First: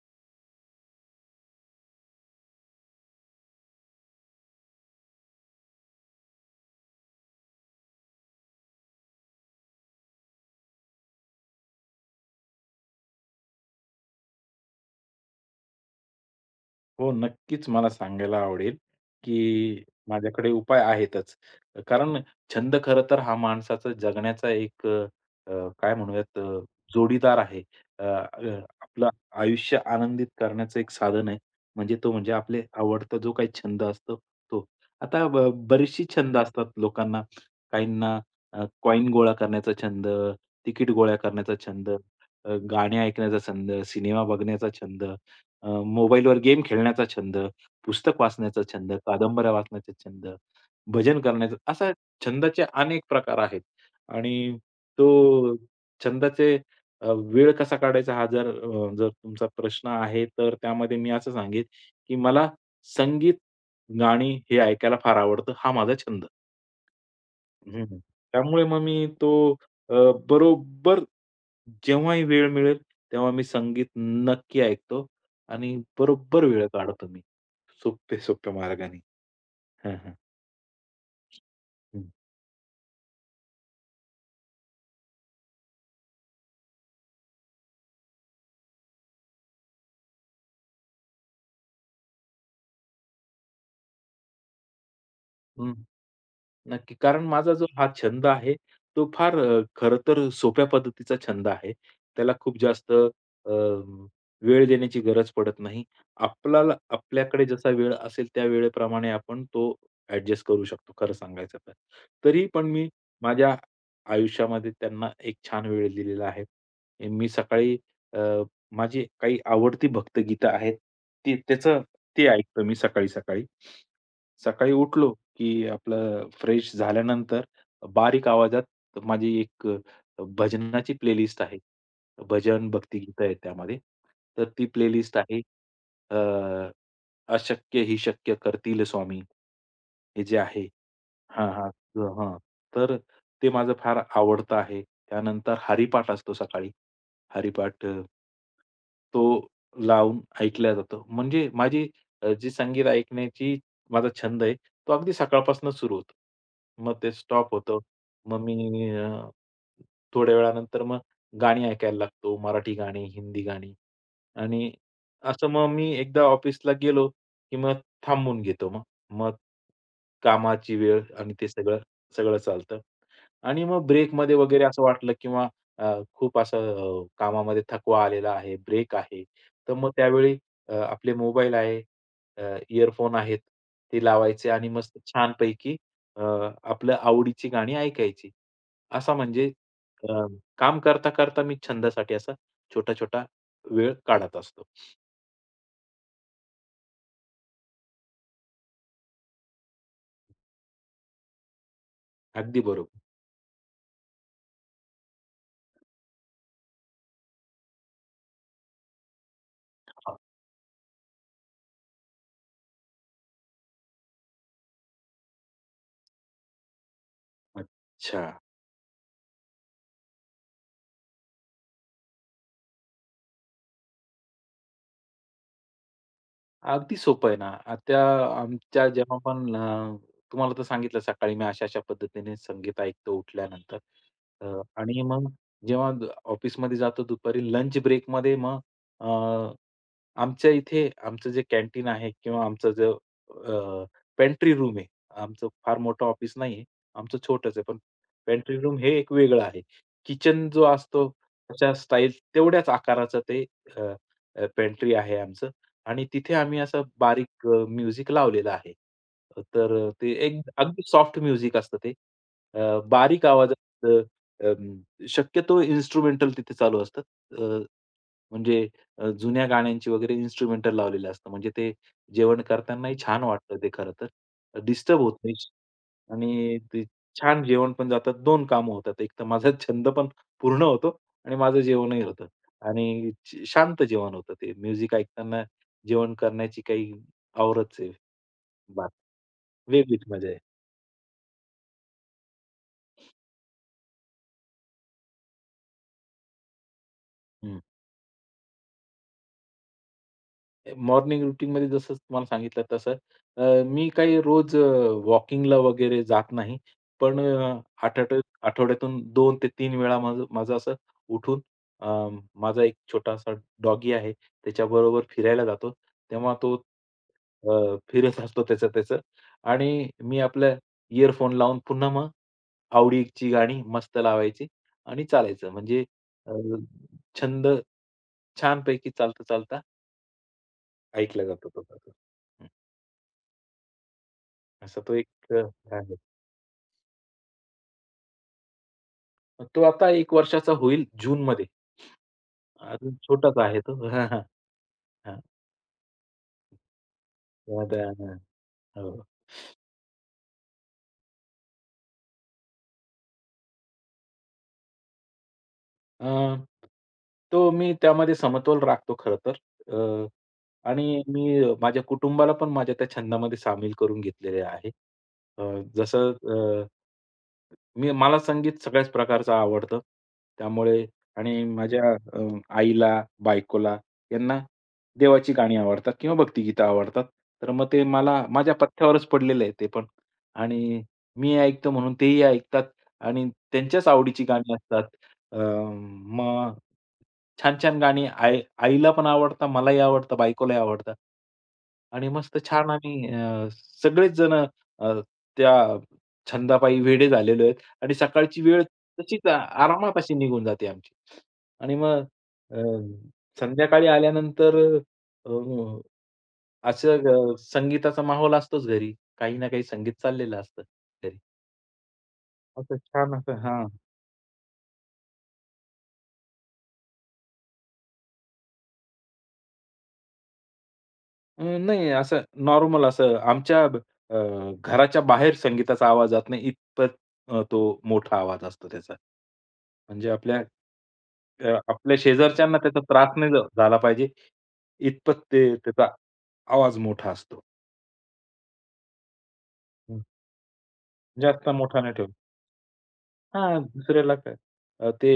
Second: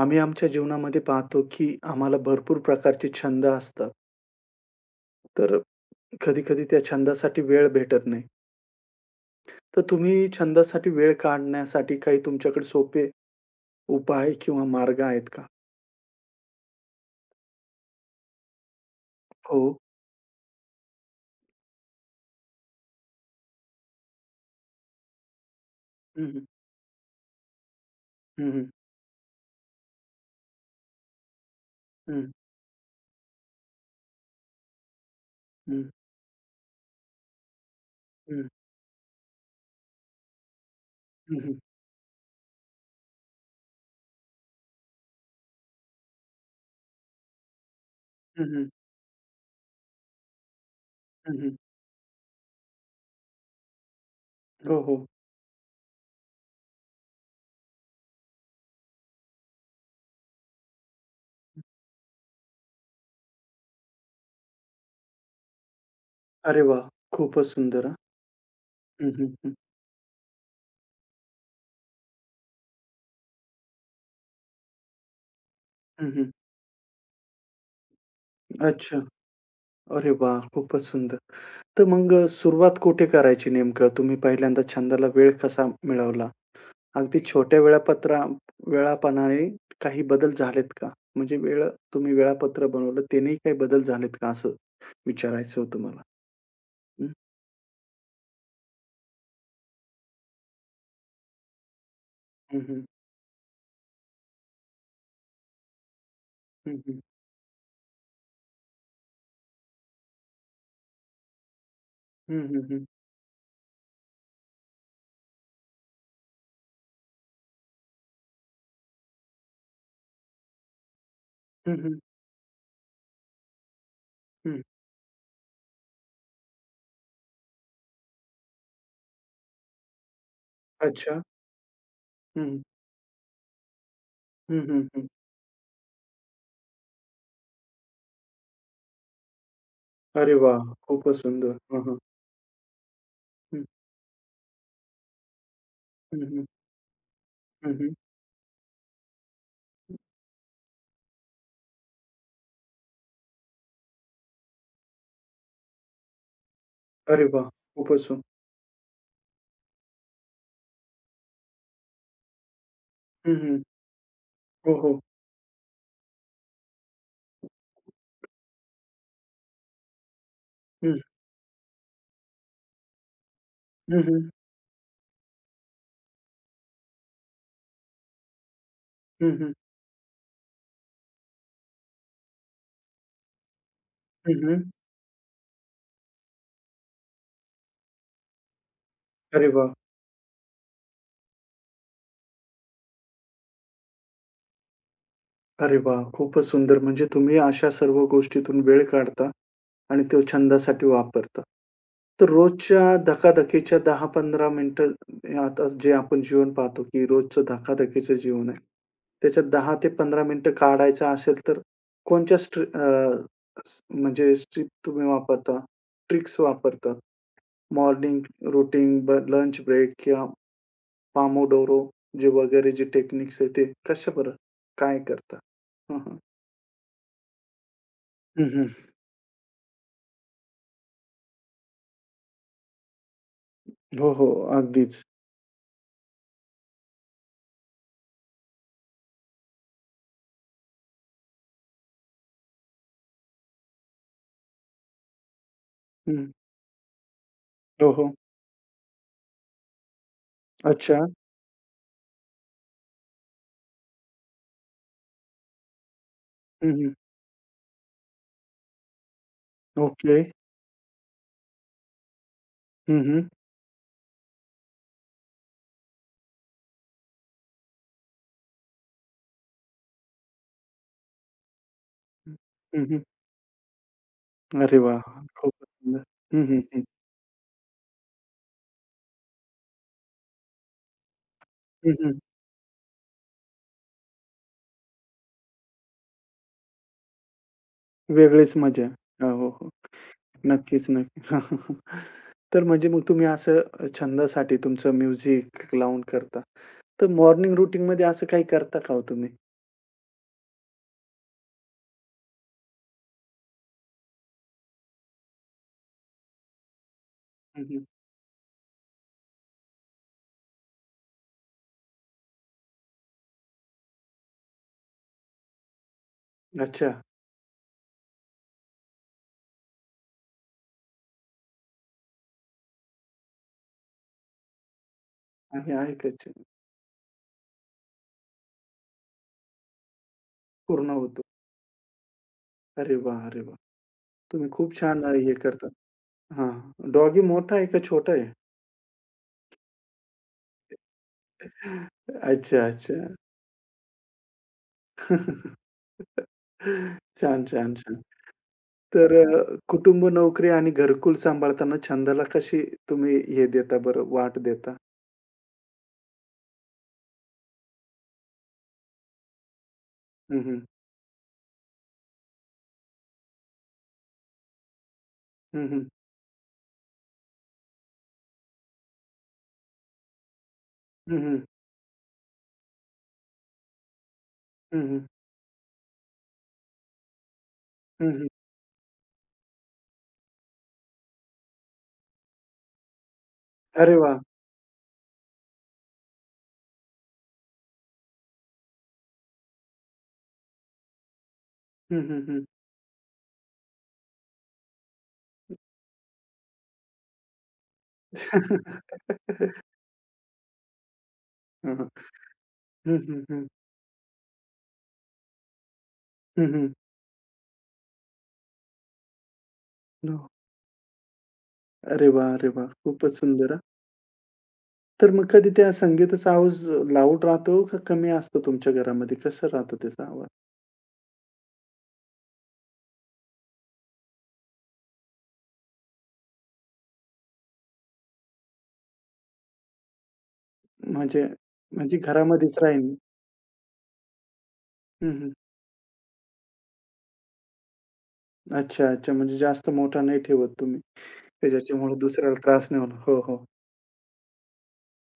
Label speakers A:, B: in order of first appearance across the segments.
A: आम्ही आमच्या जीवनामध्ये पाहतो, की आम्हाला भरपूर प्रकारचे छंद असतात. तर कधी-कधी त्या छंदासाठी वेळ भेटत नाही. तर तुम्ही छंदासाठी वेळ काढण्यासाठी काही तुमच्याकडे सोपे उपाय किंवा मार्ग आहेत का?
B: हो, नक्कीच मला सांगायला आवडेल,
A: हो.
B: की माझ्याकडे उपाय आहेतच. कारण छंद खरं तर हा माणसाचा जगण्याचा एक अ, अ, काय
A: हं,
B: म्हणूयात
A: हं.
B: जोडीदार आहे. अ,
A: हं,
B: अ,
A: हं.
B: आपलं आयुष्य आनंदित करण्याचं एक साधन आहे. म्हणजे तो
A: हं, हं.
B: म्हणजे आपले आवडता जो काही छंद असतो तो. आता बरीचशी छंद असतात लोकांना. काहींना
A: हं.
B: अ, गोळा करण्याचा छंद, तिकीट गोळा करण्याचा
A: हं,
B: छंद, गाणे ऐकण्याचा छंद, सिनेमा बघण्याचा छंद, मोबाईलवर गेम खेळण्याचा छंद, पुस्तक वाचण्याचा छंद, कादंबऱ्या वाचण्याचा छंद, भजन करण्याचा असा छंदाचे अनेक प्रकार आहेत. आणि
A: हो, हो.
B: तो छंदाचे वेळ कसा काढायचा हा जर जर तुमचा प्रश्न आहे, तर त्यामध्ये मी असं सांगेन, की मला संगीत, गाणी हे ऐकायला फार आवडतं. हा माझा छंद.
A: अरे वा, खूपच सुंदर हां.
B: हं, त्यामुळे मग मी
A: हं, हं, हं.
B: अ, बरोबर जेव्हाही वेळ मिळेल, तेव्हा मी संगीत नक्की ऐकतो आणि
A: हं,
B: बरोबर वेळ काढतो मी सोप्या-सोप्या
A: अच्छा.
B: मार्गाने. हां,
A: अरे
B: हां.
A: वाह! खूपच सुंदर. तर
B: हं.
A: मग सुरुवात कुठे करायची नेमकं? तुम्ही पहिल्यांदा छंदाला वेळ कसा मिळवला? अगदी छोट्या वेळापत्रा वेळापणाने काही बदल झालेत का? म्हणजे वेळ तुम्ही वेळापत्र बनवलं त्यानेही काही बदल झालेत का असं विचारायचं
B: हं.
A: होतं मला?
B: नक्की.
A: हं.
B: कारण माझा जो हा छंद आहे, तो फार खरं तर सोप्या पद्धतीचा छंद आहे. त्याला खूप
A: हं, हं.
B: जास्त वेळ देण्याची गरज पडत नाही.
A: हं,
B: आपल्याला
A: हं.
B: आपल्याकडे जसा वेळ असेल त्या वेळेप्रमाणे आपण तो ॲडजस्ट करू शकतो खरं सांगायचं तर.
A: हं,
B: तरी
A: हं,
B: पण
A: हं.
B: मी माझ्या आयुष्यामध्ये त्यांना एक छान वेळ दिलेला आहे. मी सकाळी अ, माझी काही आवडती भक्तगीतं आहेत. ती
A: हं,
B: त्याचं
A: हं.
B: ते ऐकतो मी सकाळी-सकाळी.
A: हं.
B: सकाळी उठलो, की आपलं फ्रेश झाल्यानंतर बारीक आवाजात माझी एक भजनाची
A: अच्छा.
B: प्लेलिस्ट आहे.
A: हं, हं.
B: भजन, भक्तिगीतं आहेत त्यामध्ये. तर
A: हं,
B: ती
A: हं,
B: प्लेलिस्ट आहे. अ, अशक्य ही शक्य करतील स्वामी, हे
A: अरे
B: जे
A: वाह!
B: आहे.
A: खूपच
B: हां,
A: सुंदर.
B: हां.
A: हां, हां.
B: हां. तर ते
A: हं.
B: माझं फार आवडतं आहे. त्यानंतर हरिपाठ
A: हं,
B: असतो
A: हं.
B: सकाळी.
A: हं,
B: हरिपाठ
A: हं.
B: तो लावून ऐकला जातो. म्हणजे माझी अ, जी संगीत ऐकण्याची माझा छंद आहे, तो अगदी सकाळपासूनच सुरू होतो. मग ते
A: अरे वाह!
B: स्टॉप होतं.
A: खूपच सुंदर.
B: मग मी थोड्या वेळानंतर मग गाणी ऐकायला लागतो. मराठी गाणी,
A: हं,
B: हिंदी
A: हं.
B: गाणी आणि
A: हो, हो.
B: असं मग मी एकदा ऑफिसला गेलो, की मग थांबून घेतो मग. मग कामाची
A: हं.
B: वेळ आणि ते सगळं, चालतं आणि मग
A: हं, हं.
B: ब्रेकमध्ये वगैरे असं वाटलं किंवा खूप असं कामामध्ये थकवा आलेला आहे, ब्रेक आहे.
A: हं, हं.
B: तर मग त्यावेळी आपले मोबाईल आहे, इयरफोन आहेत, ते
A: हं,
B: लावायचे
A: हं.
B: आणि मस्त छानपैकी अ, आपलं आवडीची गाणी ऐकायची. असा म्हणजे
A: अरे वाह!
B: अ, काम करता, करता मी छंदासाठी असा छोटा-छोटा वेळ काढत असतो.
A: अरे वाह! खूपच सुंदर. म्हणजे तुम्ही अशा सर्व गोष्टीतून वेळ काढता आणि तो छंदासाठी वापरता. तर
B: अगदी
A: रोजच्या
B: बरोबर.
A: धकाधकीच्या 10-15 मिनिटं हे आता जे आपण जीवन पाहतो, की रोजचं धकाधकीचं जीवन आहे. त्याच्यात 10 ते 15 मिनिटं काढायचं असेल तर कोणत्या स म्हणजे स्ट्रिप तुम्ही वापरता, ट्रिक्स वापरता? मॉर्निंग
B: अच्छा.
A: रूटीन, लंच ब्रेक किंवा पामोडोरो जे वगैरे जे टेक्निक्स आहे ते कशा बरं? काय करता?
B: अगदी सोपं आहे ना. आता
A: हं, हं.
B: आमच्या जेव्हा पण तुम्हाला तर सांगितलं सकाळी मी अशा-अशा पद्धतीने संगीत ऐकतो उठल्यानंतर.
A: हो, हो. अगदीच.
B: आणि मग जेव्हा ऑफिसमध्ये जातो दुपारी लंच ब्रेकमध्ये मग अ, आमच्या इथे आमचं जे कॅन्टीन आहे किंवा आमचं जे पेंट्री रूम आहे. आमचं फार मोठं
A: हं.
B: ऑफिस नाहीये. आमचं छोटंच आहे. पण
A: हो, हो.
B: पेंट्री रूम हे एक वेगळं आहे. किचन जो
A: अच्छा.
B: असतो त्याच्या स्टाईल तेवढ्याच आकाराचं ते पेंट्री आहे आमचं. आणि तिथे आम्ही
A: हं,
B: असं
A: हं.
B: बारीक म्युझिक लावलेलं आहे. तर ते
A: ओके.
B: एक अगदी सॉफ्ट म्युझिक असतं ते.
A: हं,
B: बारीक
A: हं.
B: आवाजात शक्यतो इन्स्ट्रुमेंटल तिथे चालू असतात. अ, म्हणजे जुन्या गाण्यांची वगैरे इन्स्ट्रुमेंटल लावलेलं असतं. म्हणजे ते जेवण
A: हं,
B: करतानाही
A: हं.
B: छान वाटतं ते खरं तर.
A: अरे वाह!
B: डिस्टर्ब होत नाही
A: खूपच सुंदर. हं,
B: आणि
A: हं, हं.
B: ते छान जेवण पण जातात. 2 कामं होतात. एक तर माझा छंद पण पूर्ण होतो आणि माझं
A: हं,
B: जेवणही
A: हं.
B: होतं आणि शांत जेवण होतं ते. म्युझिक ऐकताना जेवण करण्याची काही आवरच आहे.
A: वेगळीच मजा.
B: बात
A: हो, हो, हो.
B: वेगळीच मजा
A: नक्कीच, नक्की. तर म्हणजे मग तुम्ही असं छंदासाठी तुमचं म्युझिक लावून करता. तर मॉर्निंग
B: आहे.
A: रुटीनमध्ये असं काही करता का हो तुम्ही?
B: मॉर्निंग रुटीनमध्ये जसं तुम्हाला सांगितलं तसं मी काही रोज वॉकिंगला वगैरे जात नाही. पण
A: हं, हं.
B: आठवड्या आठवड्यातून 2 ते 3 वेळा माझं माझं असं उठून अ, माझा एक छोटासा डॉगी आहे, त्याच्याबरोबर फिरायला जातो. तेव्हा तो
A: अच्छा.
B: फिरत असतो त्याचं-त्याचं आणि मी आपला इयरफोन लावून पुन्हा मग आवडीची गाणी मस्त लावायची आणि चालायचं.
A: आणि
B: म्हणजे
A: ऐकायचे
B: अ, छंद छानपैकी चालता-चालता
A: पूर्ण होतो.
B: ऐकला जातो तो प्रकार. हं.
A: अरे वाह! अरे वाह! तुम्ही खूप
B: असा तो
A: छान
B: एक
A: हे करता.
B: आहे.
A: हां. डॉगी मोठा आहे का छोटा आहे?
B: तो आता 1 वर्षाचा होईल जूनमध्ये.
A: अच्छा, अच्छा.
B: अजून छोटाच आहे तो. हां, हां. हां.
A: छान, छान,
B: मग
A: छान.
B: हां. हो.
A: तर अ, कुटुंब, नोकरी आणि घरकुल सांभाळताना छंदाला कशी तुम्ही हे देता बरं, वाट देता?
B: अ, तो मी त्यामध्ये समतोल राखतो खरं तर. अ,
A: हं, हं.
B: आणि मी माझ्या कुटुंबाला पण माझ्या त्या छंदामध्ये सामील करून घेतलेले आहे. अ,
A: हं, हं.
B: जसं मी मला संगीत सगळ्याच प्रकारचं आवडतं. त्यामुळे
A: हं,
B: आणि
A: हं.
B: माझ्या आईला, बायकोला यांना
A: हं, हं.
B: देवाची गाणी आवडतात किंवा भक्तिगीतं आवडतात. तर मग ते
A: हं,
B: मला
A: हं.
B: माझ्या पथ्यावरच पडलेलं आहे ते पण. आणि मी ऐकतो म्हणून तेही ऐकतात आणि त्यांच्याच
A: अरे वाह!
B: आवडीची गाणी असतात. मग छान-छान गाणी आईला पण आवडतं, मलाही आवडतं, बायकोलाही आवडतं.
A: हं,
B: आणि
A: हं,
B: मस्त
A: हं.
B: छान आम्ही सगळेच जण त्या छंदापायी वेडे झालेलो आहेत आणि सकाळची वेळ तशीच आ- आरामात अशी निघून जाते आमची. आणि
A: हं, हं.
B: मग अ,
A: हं, हं, हं.
B: संध्याकाळी आल्यानंतर अ, असं संगीताचा माहोल असतोच घरी. काही ना काही संगीत
A: हो.
B: चाललेलं असतं घरी.
A: अरे वाह! अरे वाह!
B: असं
A: खूपच
B: छान असं
A: सुंदर हां.
B: हां.
A: तर मग कधी त्या संगीताचा आवाज लाऊड राहतो का कमी असतो तुमच्या घरामध्ये? कसं राहतं त्याचा आवाज?
B: नाही असं नॉर्मल असं आमच्या अ, घराच्या बाहेर संगीताचा आवाज जात नाही इतपत तो मोठा आवाज असतो त्याचा. म्हणजे
A: म्हणजे
B: आपल्या
A: म्हणजे घरामध्येच
B: शेजारच्यांना त्याचा
A: राहीन?
B: त्रास नाही झाला पाहिजे, इतपत ते त्याचा आवाज मोठा असतो.
A: अच्छा, अच्छा. म्हणजे जास्त मोठा
B: हं.
A: नाही ठेवत तुम्ही.
B: जास्त
A: की
B: मोठा नाही
A: ज्याच्यामुळे
B: ठेवत.
A: दुसऱ्याला त्रास नाही होणार. हो, हो.
B: हां, दुसऱ्याला काय ते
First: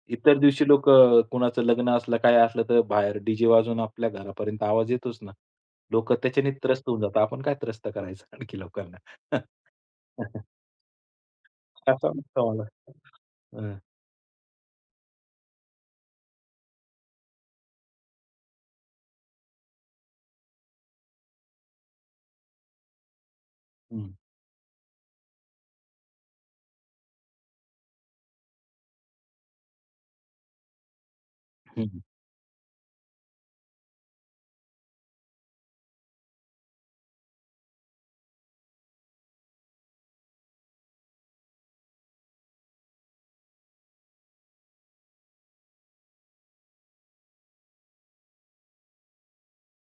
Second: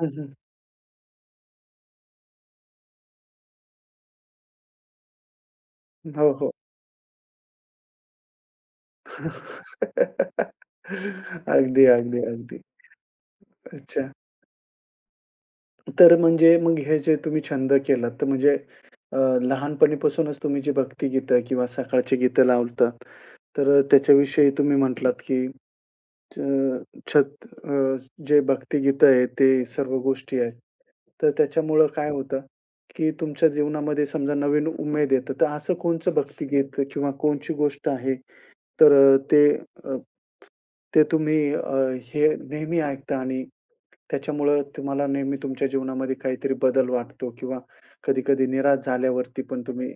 A: हं, हं.
B: इतर दिवशी लोकं कुणाचं लग्न असलं, काय असलं तर बाहेर डी-जे वाजून आपल्या घरापर्यंत आवाज येतोच ना. लोकं
A: हो, हो.
B: त्याच्याने त्रस्त होऊन जातात. आपण काय त्रस्त करायचं आणखी लोकांना?
A: अगदी,
B: असावं
A: अगदी,
B: लागतं
A: अगदी.
B: मला. हं,
A: अच्छा. तर म्हणजे मग हे जे तुम्ही छंद केलात, तर म्हणजे अ, लहानपणीपासूनच तुम्ही जी भक्तिगीतं किंवा सकाळची गीतं लावतात, तर अ,
B: हं.
A: त्याच्याविषयी तुम्ही म्हटलात की अ, छत अ, जे भक्तिगीतं आहे, ते सर्व गोष्टी आहेत. तर त्याच्यामुळं
B: हं,
A: काय होतं, की तुमच्या जीवनामध्ये समजा नवीन उमेद येतं. तर असं कोणचं भक्तिगीत किंवा कोणची गोष्ट आहे, तर अ, ते अ, ते तुम्ही अ, हे नेहमी ऐकता आणि त्याच्यामुळं तुम्हाला नेहमी तुमच्या जीवनामध्ये काहीतरी बदल वाटतो किंवा कधी-कधी निराश झाल्यावरती पण तुम्ही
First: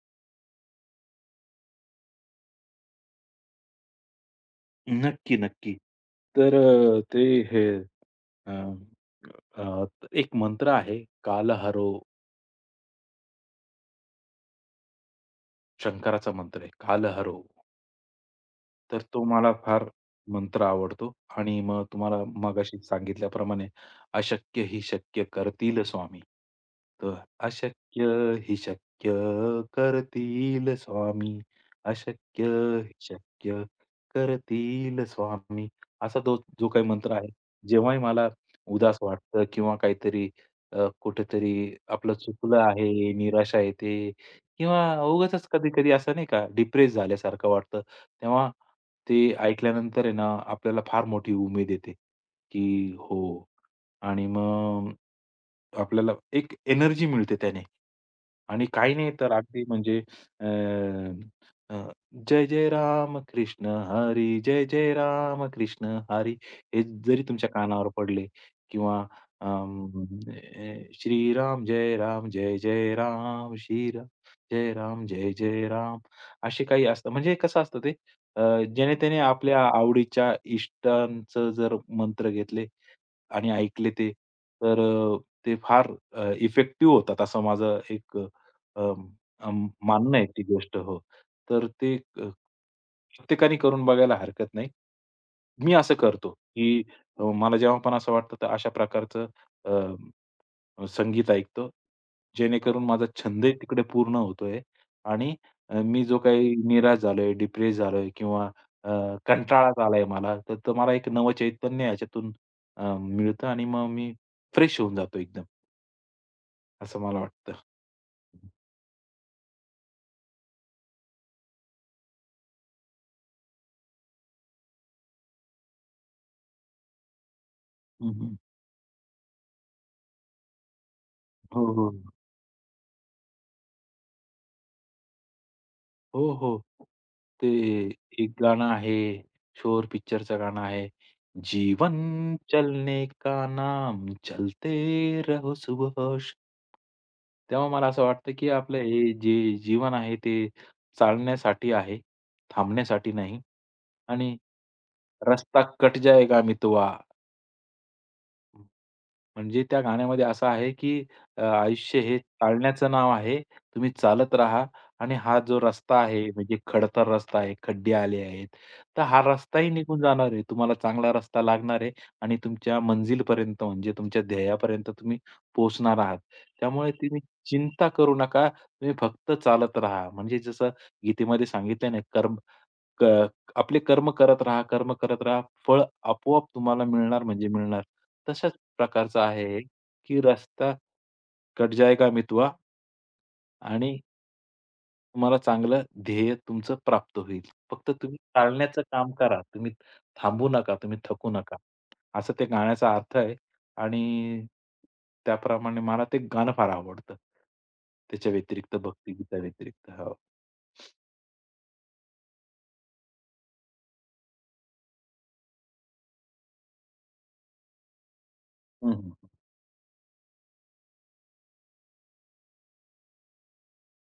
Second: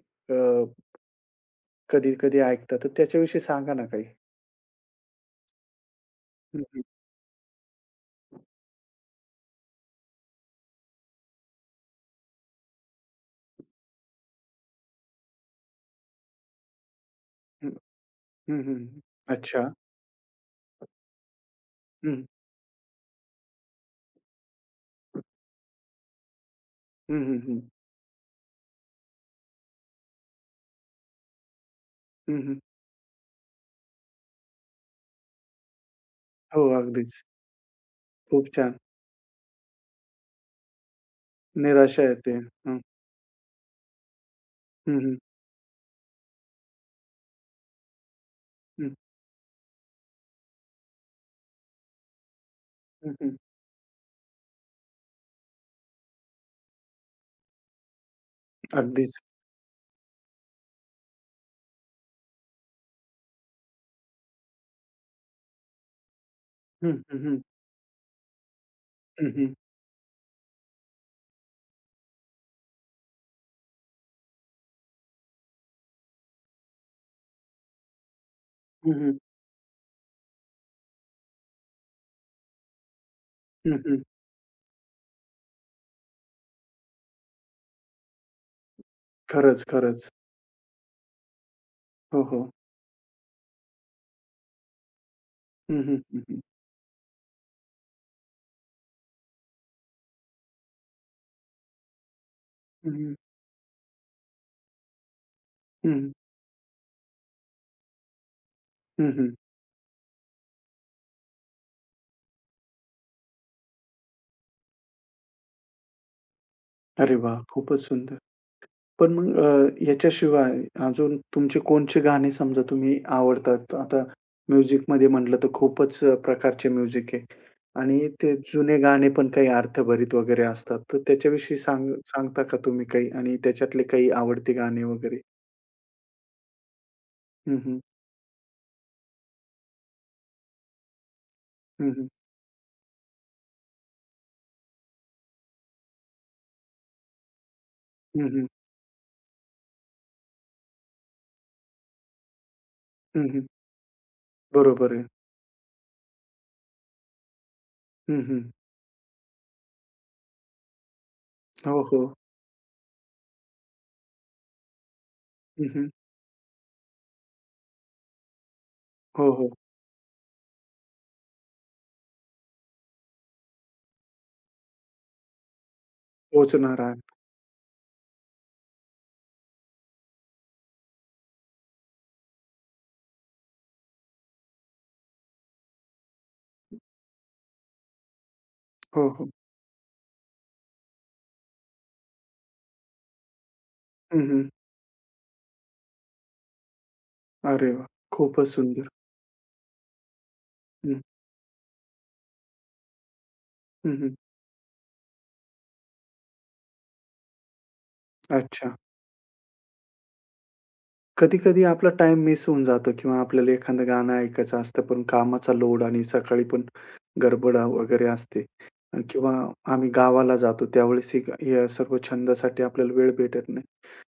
A: कधी-कधी ऐकता. तर त्याच्याविषयी सांगा ना काही?
B: नक्की, नक्की. तर
A: हं, हं,
B: अ, ते हे अ, अ, एक मंत्र आहे, काल हरो, शंकराचा मंत्र आहे, काल हरो
A: हं. हं, हं.
B: तर तो मला
A: अच्छा.
B: फार मंत्र आवडतो आणि मग तुम्हाला
A: हं.
B: मगाशी सांगितल्याप्रमाणे "अशक्य ही शक्य करतील स्वामी." तर
A: हं, हं, हं.
B: "अशक्य ही शक्य करतील स्वामी,
A: हं,
B: अशक्य
A: हं.
B: ही शक्य करतील स्वामी." असा तो
A: हो,
B: जो काही मंत्र
A: अगदीच.
B: आहे, जेव्हाही मला
A: खूप छान.
B: उदास वाटतं किंवा काहीतरी कुठेतरी
A: निराशा
B: आपलं
A: येते.
B: चुकलं
A: हं.
B: आहे, निराशा येते किंवा
A: हं, हं.
B: उगाचच कधी-कधी असं नाही का डिप्रेस झाल्यासारखं वाटतं. तेव्हा
A: हं,
B: ते ऐकल्यानंतर आहे ना, आपल्याला फार मोठी उमेद येते, की
A: हं, हं.
B: हो आणि मग आपल्याला एक एनर्जी मिळते त्याने. आणि काही नाही
A: अगदीच.
B: तर अगदी म्हणजे अ, अ, जय जय राम कृष्ण हरी, जय जय राम कृष्ण हरी, हे
A: हं, हं,
B: जरी
A: हं.
B: तुमच्या कानावर पडले किंवा
A: हं, हं.
B: अं, श्रीराम जय राम, जय जय राम, श्रीराम जय राम, जय जय राम, असे काही असतं. म्हणजे कसं असतं ते अ,
A: हं,
B: जेणे
A: हं.
B: त्याने आपल्या आवडीच्या इष्टांचं जर मंत्र घेतले आणि
A: हं,
B: ऐकले
A: हं.
B: ते, तर ते फार इफेक्टिव्ह होतात असं माझं एक
A: खरंच, खरंच.
B: मानणं आहे ती गोष्ट. हो. तर ते
A: हो, हो.
B: प्रत्येकाने करून बघायला हरकत नाही. मी
A: हं,
B: असं
A: हं. हं,
B: करतो,
A: हं.
B: की मला जेव्हा पण असं वाटतं, तर अशा प्रकारचं संगीत ऐकतो. जेणेकरून
A: हं,
B: माझा
A: हं.
B: छंदही तिकडे पूर्ण होतोय आणि
A: हं,
B: मी
A: हं.
B: जो काही निराश झालोय, डिप्रेस झालोय किंवा अ,
A: हं, हं.
B: कंटाळाच आलाय मला, तर तर मला एक नवं चैतन्य ह्याच्यातून मिळतं आणि मग मी फ्रेश होऊन जातो एकदम, असं
A: अरे
B: मला
A: वाह!
B: वाटतं.
A: खूपच सुंदर. पण मग याच्याशिवाय अजून तुमचे कोणचे गाणे समजा तुम्ही आवडतात? आता म्युझिकमध्ये म्हटलं तर खूपच प्रकारचे म्युझिक आहे आणि
B: हं,
A: ते
B: हं.
A: जुने गाणे पण काही अर्थभरित वगैरे असतात. तर त्याच्याविषयी
B: हो, हो.
A: सांगता का तुम्ही काही आणि त्याच्यातले काही आवडते गाणे वगैरे?
B: हो, हो. ते
A: हं, हं.
B: एक गाणं आहे, शोर पिक्चरचं गाणं आहे.
A: हं,
B: जीवन
A: हं.
B: चलने का नाम चलते रहो सुबहोश. तेव्हा मला असं
A: हं,
B: वाटतं,
A: हं.
B: की आपलं हे जे जीवन आहे ते चालण्यासाठी आहे, थांबण्यासाठी
A: हं,
B: नाही.
A: हं.
B: आणि
A: बरोबर आहे.
B: रस्ता कट जाएगा मितवा.
A: हं, हं.
B: म्हणजे त्या गाण्यामध्ये असं आहे, की
A: हो,
B: आयुष्य
A: हो.
B: हे चालण्याचं नाव आहे. तुम्ही चालत राहा आणि हा जो
A: हं, हं.
B: रस्ता आहे म्हणजे खडतर रस्ता आहे, खड्डे आले आहेत. तर हा
A: हो, हो.
B: रस्ताही निघून जाणार आहे. तुम्हाला चांगला रस्ता लागणार आहे आणि तुमच्या मंजिलपर्यंत म्हणजे तुमच्या ध्येयापर्यंत तुम्ही पोहोचणार आहात.
A: पोहोचणार
B: त्यामुळे
A: आहात.
B: तुम्ही चिंता करू नका. तुम्ही फक्त चालत राहा. म्हणजे जसं गीतेमध्ये सांगितलं ना कर्म क आपले कर्म करत राहा, कर्म करत राहा. फळ आपोआप तुम्हाला मिळणार म्हणजे मिळणार. तशाच
A: हो,
B: प्रकारचं
A: हो.
B: आहे हे, की रस्ता कट जाएगा मितवा आणि
A: हं, हं.
B: तुम्हाला चांगलं ध्येय तुमचं प्राप्त होईल.
A: अरे वाह!
B: फक्त तुम्ही
A: खूपच
B: टाळण्याचं
A: सुंदर.
B: काम करा. तुम्ही थांबू नका, तुम्ही
A: हं.
B: थकू नका. असं ते गाण्याचा अर्थ आहे
A: हं, हं.
B: आणि त्याप्रमाणे मला ते गाणं फार आवडतं. त्याच्या
A: अच्छा.
B: व्यतिरिक्त भक्तिगीता व्यतिरिक्त. हो.
A: कधी-कधी आपला टाइम मिस होऊन जातो किंवा आपल्याला एखादं गाणं ऐकायचं असतं, पण कामाचा लोड आणि सकाळी पण गडबड वगैरे असते
B: हं, हं.
A: किंवा आम्ही गावाला जातो त्यावेळेस ही या सर्व छंदासाठी आपल्याला वेळ भेटत नाही.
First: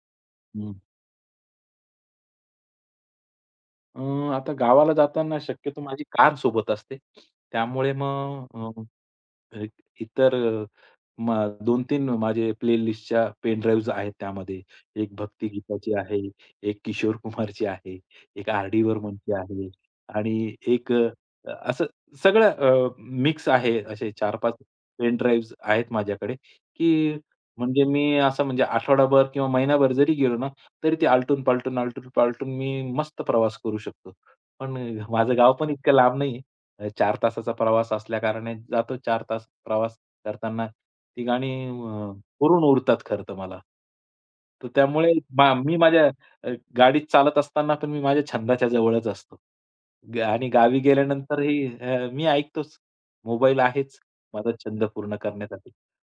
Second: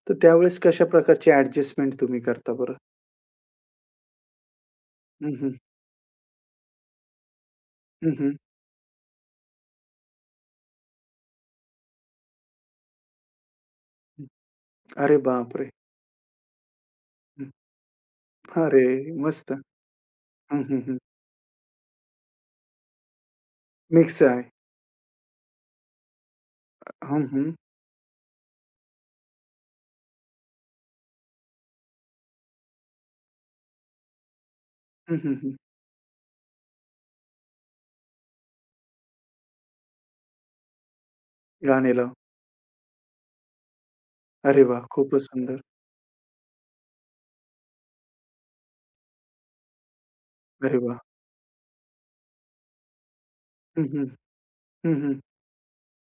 A: तर त्यावेळेस कशा प्रकारची ॲडजस्टमेंट तुम्ही करता बरं?
B: अ, आता गावाला
A: हं,
B: जाताना
A: हं.
B: शक्यतो माझी कार सोबत असते. त्यामुळे
A: हं, हं.
B: मग अ, अ, इतर अ, म 2-3 माझे प्लेलिस्टच्या पेन ड्राईव्हज आहेत त्यामध्ये. एक
A: अरे
B: भक्ती
A: बापरे!
B: गीताची आहे, एक किशोर
A: हं.
B: कुमारची आहे, एक
A: अरे
B: आर.डी. बर्मनची
A: मस्त!
B: आहे आणि
A: हं, हं,
B: एक
A: हं.
B: असं सगळं मिक्स आहे. असे
A: मिक्स आहे.
B: 4-5 पेन ड्राईव्हज आहेत माझ्याकडे, की
A: हं, हं.
B: म्हणजे मी असं म्हणजे आठवडाभर किंवा महिनाभर जरी गेलो ना, तरी ते आलटून-पालटून, आलटून-पालटून मी मस्त प्रवास करू शकतो. पण
A: हं, हं,
B: माझं गाव
A: हं.
B: पण इतकं लांब नाहीये. 4 तासाचा प्रवास असल्याकारणे जातो 4 तास प्रवास करताना ती गाणी
A: गाणे लाव.
B: पुरून उरतात खरं तर मला.
A: अरे
B: तर
A: वाह!
B: त्यामुळे
A: खूपच सुंदर.
B: मी माझ्या अ, गाडीत चालत असताना पण मी माझ्या छंदाच्या जवळच असतो. आणि
A: अरे
B: गावी
A: वाह!
B: गेल्यानंतरही मी ऐकतोच. मोबाईल
A: हं,
B: आहेच
A: हं.
B: माझा छंद
A: हं,
B: पूर्ण
A: हं.
B: करण्यासाठी.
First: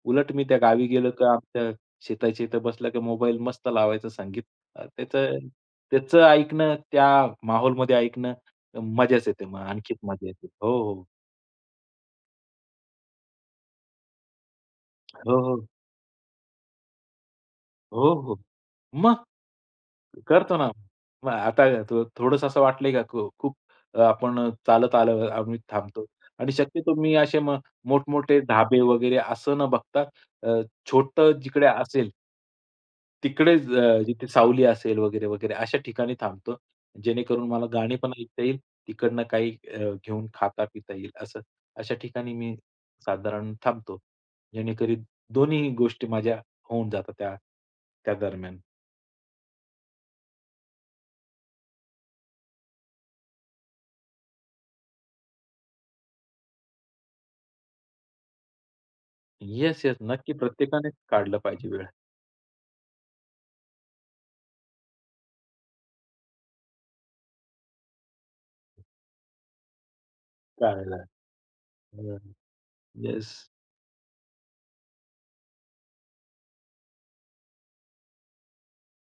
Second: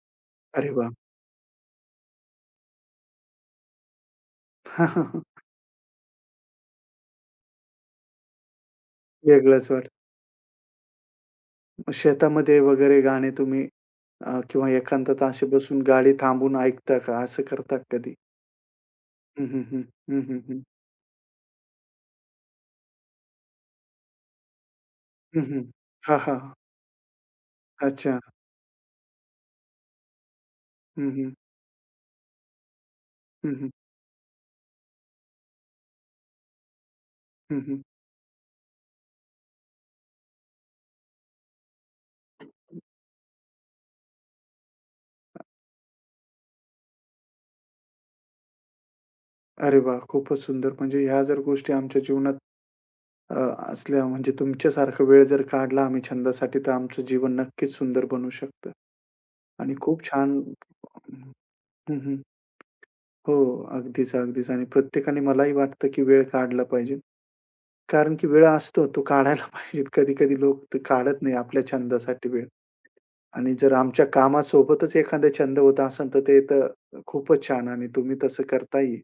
B: उलट मी त्या
A: अरे
B: गावी
A: वाह!
B: गेलो का आमच्या शेताच्या इथं बसलं की मोबाईल मस्त लावायचं संगीत. अ, त्याचं त्याचं ऐकणं, त्या माहोलमध्ये ऐकणं मजाच येते मग
A: वेगळंच वाटतं.
B: आणखीच मजा येते. हो, हो.
A: शेतामध्ये वगैरे गाणे तुम्ही किंवा एकांतात
B: हो,
A: असे
B: हो.
A: बसून गाडी थांबवून ऐकता का? असं करता का कधी?
B: हो, हो. मग
A: हं, हं, हं. हं, हं,
B: करतो
A: हं.
B: ना. मग आता थोडंसं असं वाटलंय का खूप आपण चालत आलो
A: हं,
B: आम्ही
A: हं.
B: थांबतो
A: हां, हां.
B: आणि शक्यतो मी असे मग
A: अच्छा.
B: मोठमोठे ढाबे वगैरे असं न बघता अ,
A: हं, हं.
B: जिकडे असेल
A: हं,
B: तिकड़े
A: हं.
B: जिथे सावली असेल वगैरे, वगैरे अशा ठिकाणी थांबतो. जेणेकरून
A: हं,
B: मला
A: हं.
B: गाणी पण ऐकता येईल, तिकडनं काही घेऊन खाता-पिता येईल असं. अशा ठिकाणी मी साधारण थांबतो. जेणेकरून दोन्ही गोष्टी माझ्या होऊन जातात त्या त्या दरम्यान.
A: अरे वाह! खूपच सुंदर. म्हणजे ह्या जर गोष्टी आमच्या जीवनात अ, असल्या म्हणजे तुमच्यासारखा वेळ जर काढला आम्ही छंदासाठी तर आमचं जीवन नक्कीच सुंदर बनू शकतं आणि
B: येस, येस.
A: खूप
B: नक्की
A: छान
B: प्रत्येकानेच काढलं पाहिजे वेळ.
A: हं, हं. हो. अगदीच, अगदीच आणि प्रत्येकाने मलाही वाटतं की वेळ काढला पाहिजे. कारण की वेळ असतो तो काढायला पाहिजे. कधी-कधी लोक ते
B: काढायला.
A: काढत नाही आपल्या छंदासाठी वेळ
B: येस.
A: आणि जर आमच्या कामासोबतच एखादा छंद होत असेल तर ते तर खूपच छान आणि तुम्ही तसं करताय.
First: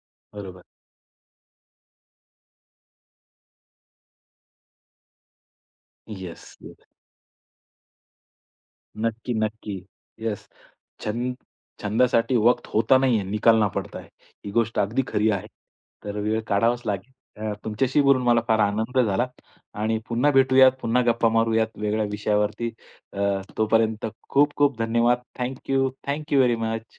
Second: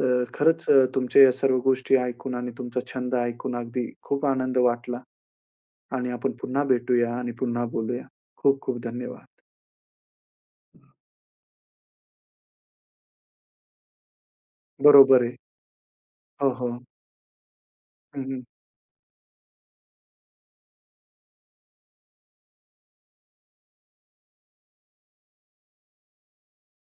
A: तर
B: बरोबर.
A: खरंच अ, तुमच्या या सर्व गोष्टी ऐकून आणि तुमचा छंद ऐकून अगदी खूप आनंद वाटला आणि आपण
B: येस,
A: पुन्हा
B: येस.
A: भेटूया आणि पुन्हा बोलूया. खूप खूप धन्यवाद.
B: नक्की, नक्की. येस. छंद छंदासाठी वक्त होता नाहीये, निकालना पडता है. ही गोष्ट अगदी
A: बरोबर
B: खरी
A: आहे.
B: आहे. तर वेळ
A: हो, हो. हं,
B: काढावाच लागेल. तुमच्याशी बोलून मला
A: हं.
B: फार आनंद झाला आणि पुन्हा भेटूयात, पुन्हा गप्पा मारूयात वेगळ्या विषयावरती. अ, तोपर्यंत खूप खूप धन्यवाद. Thank you. Very much.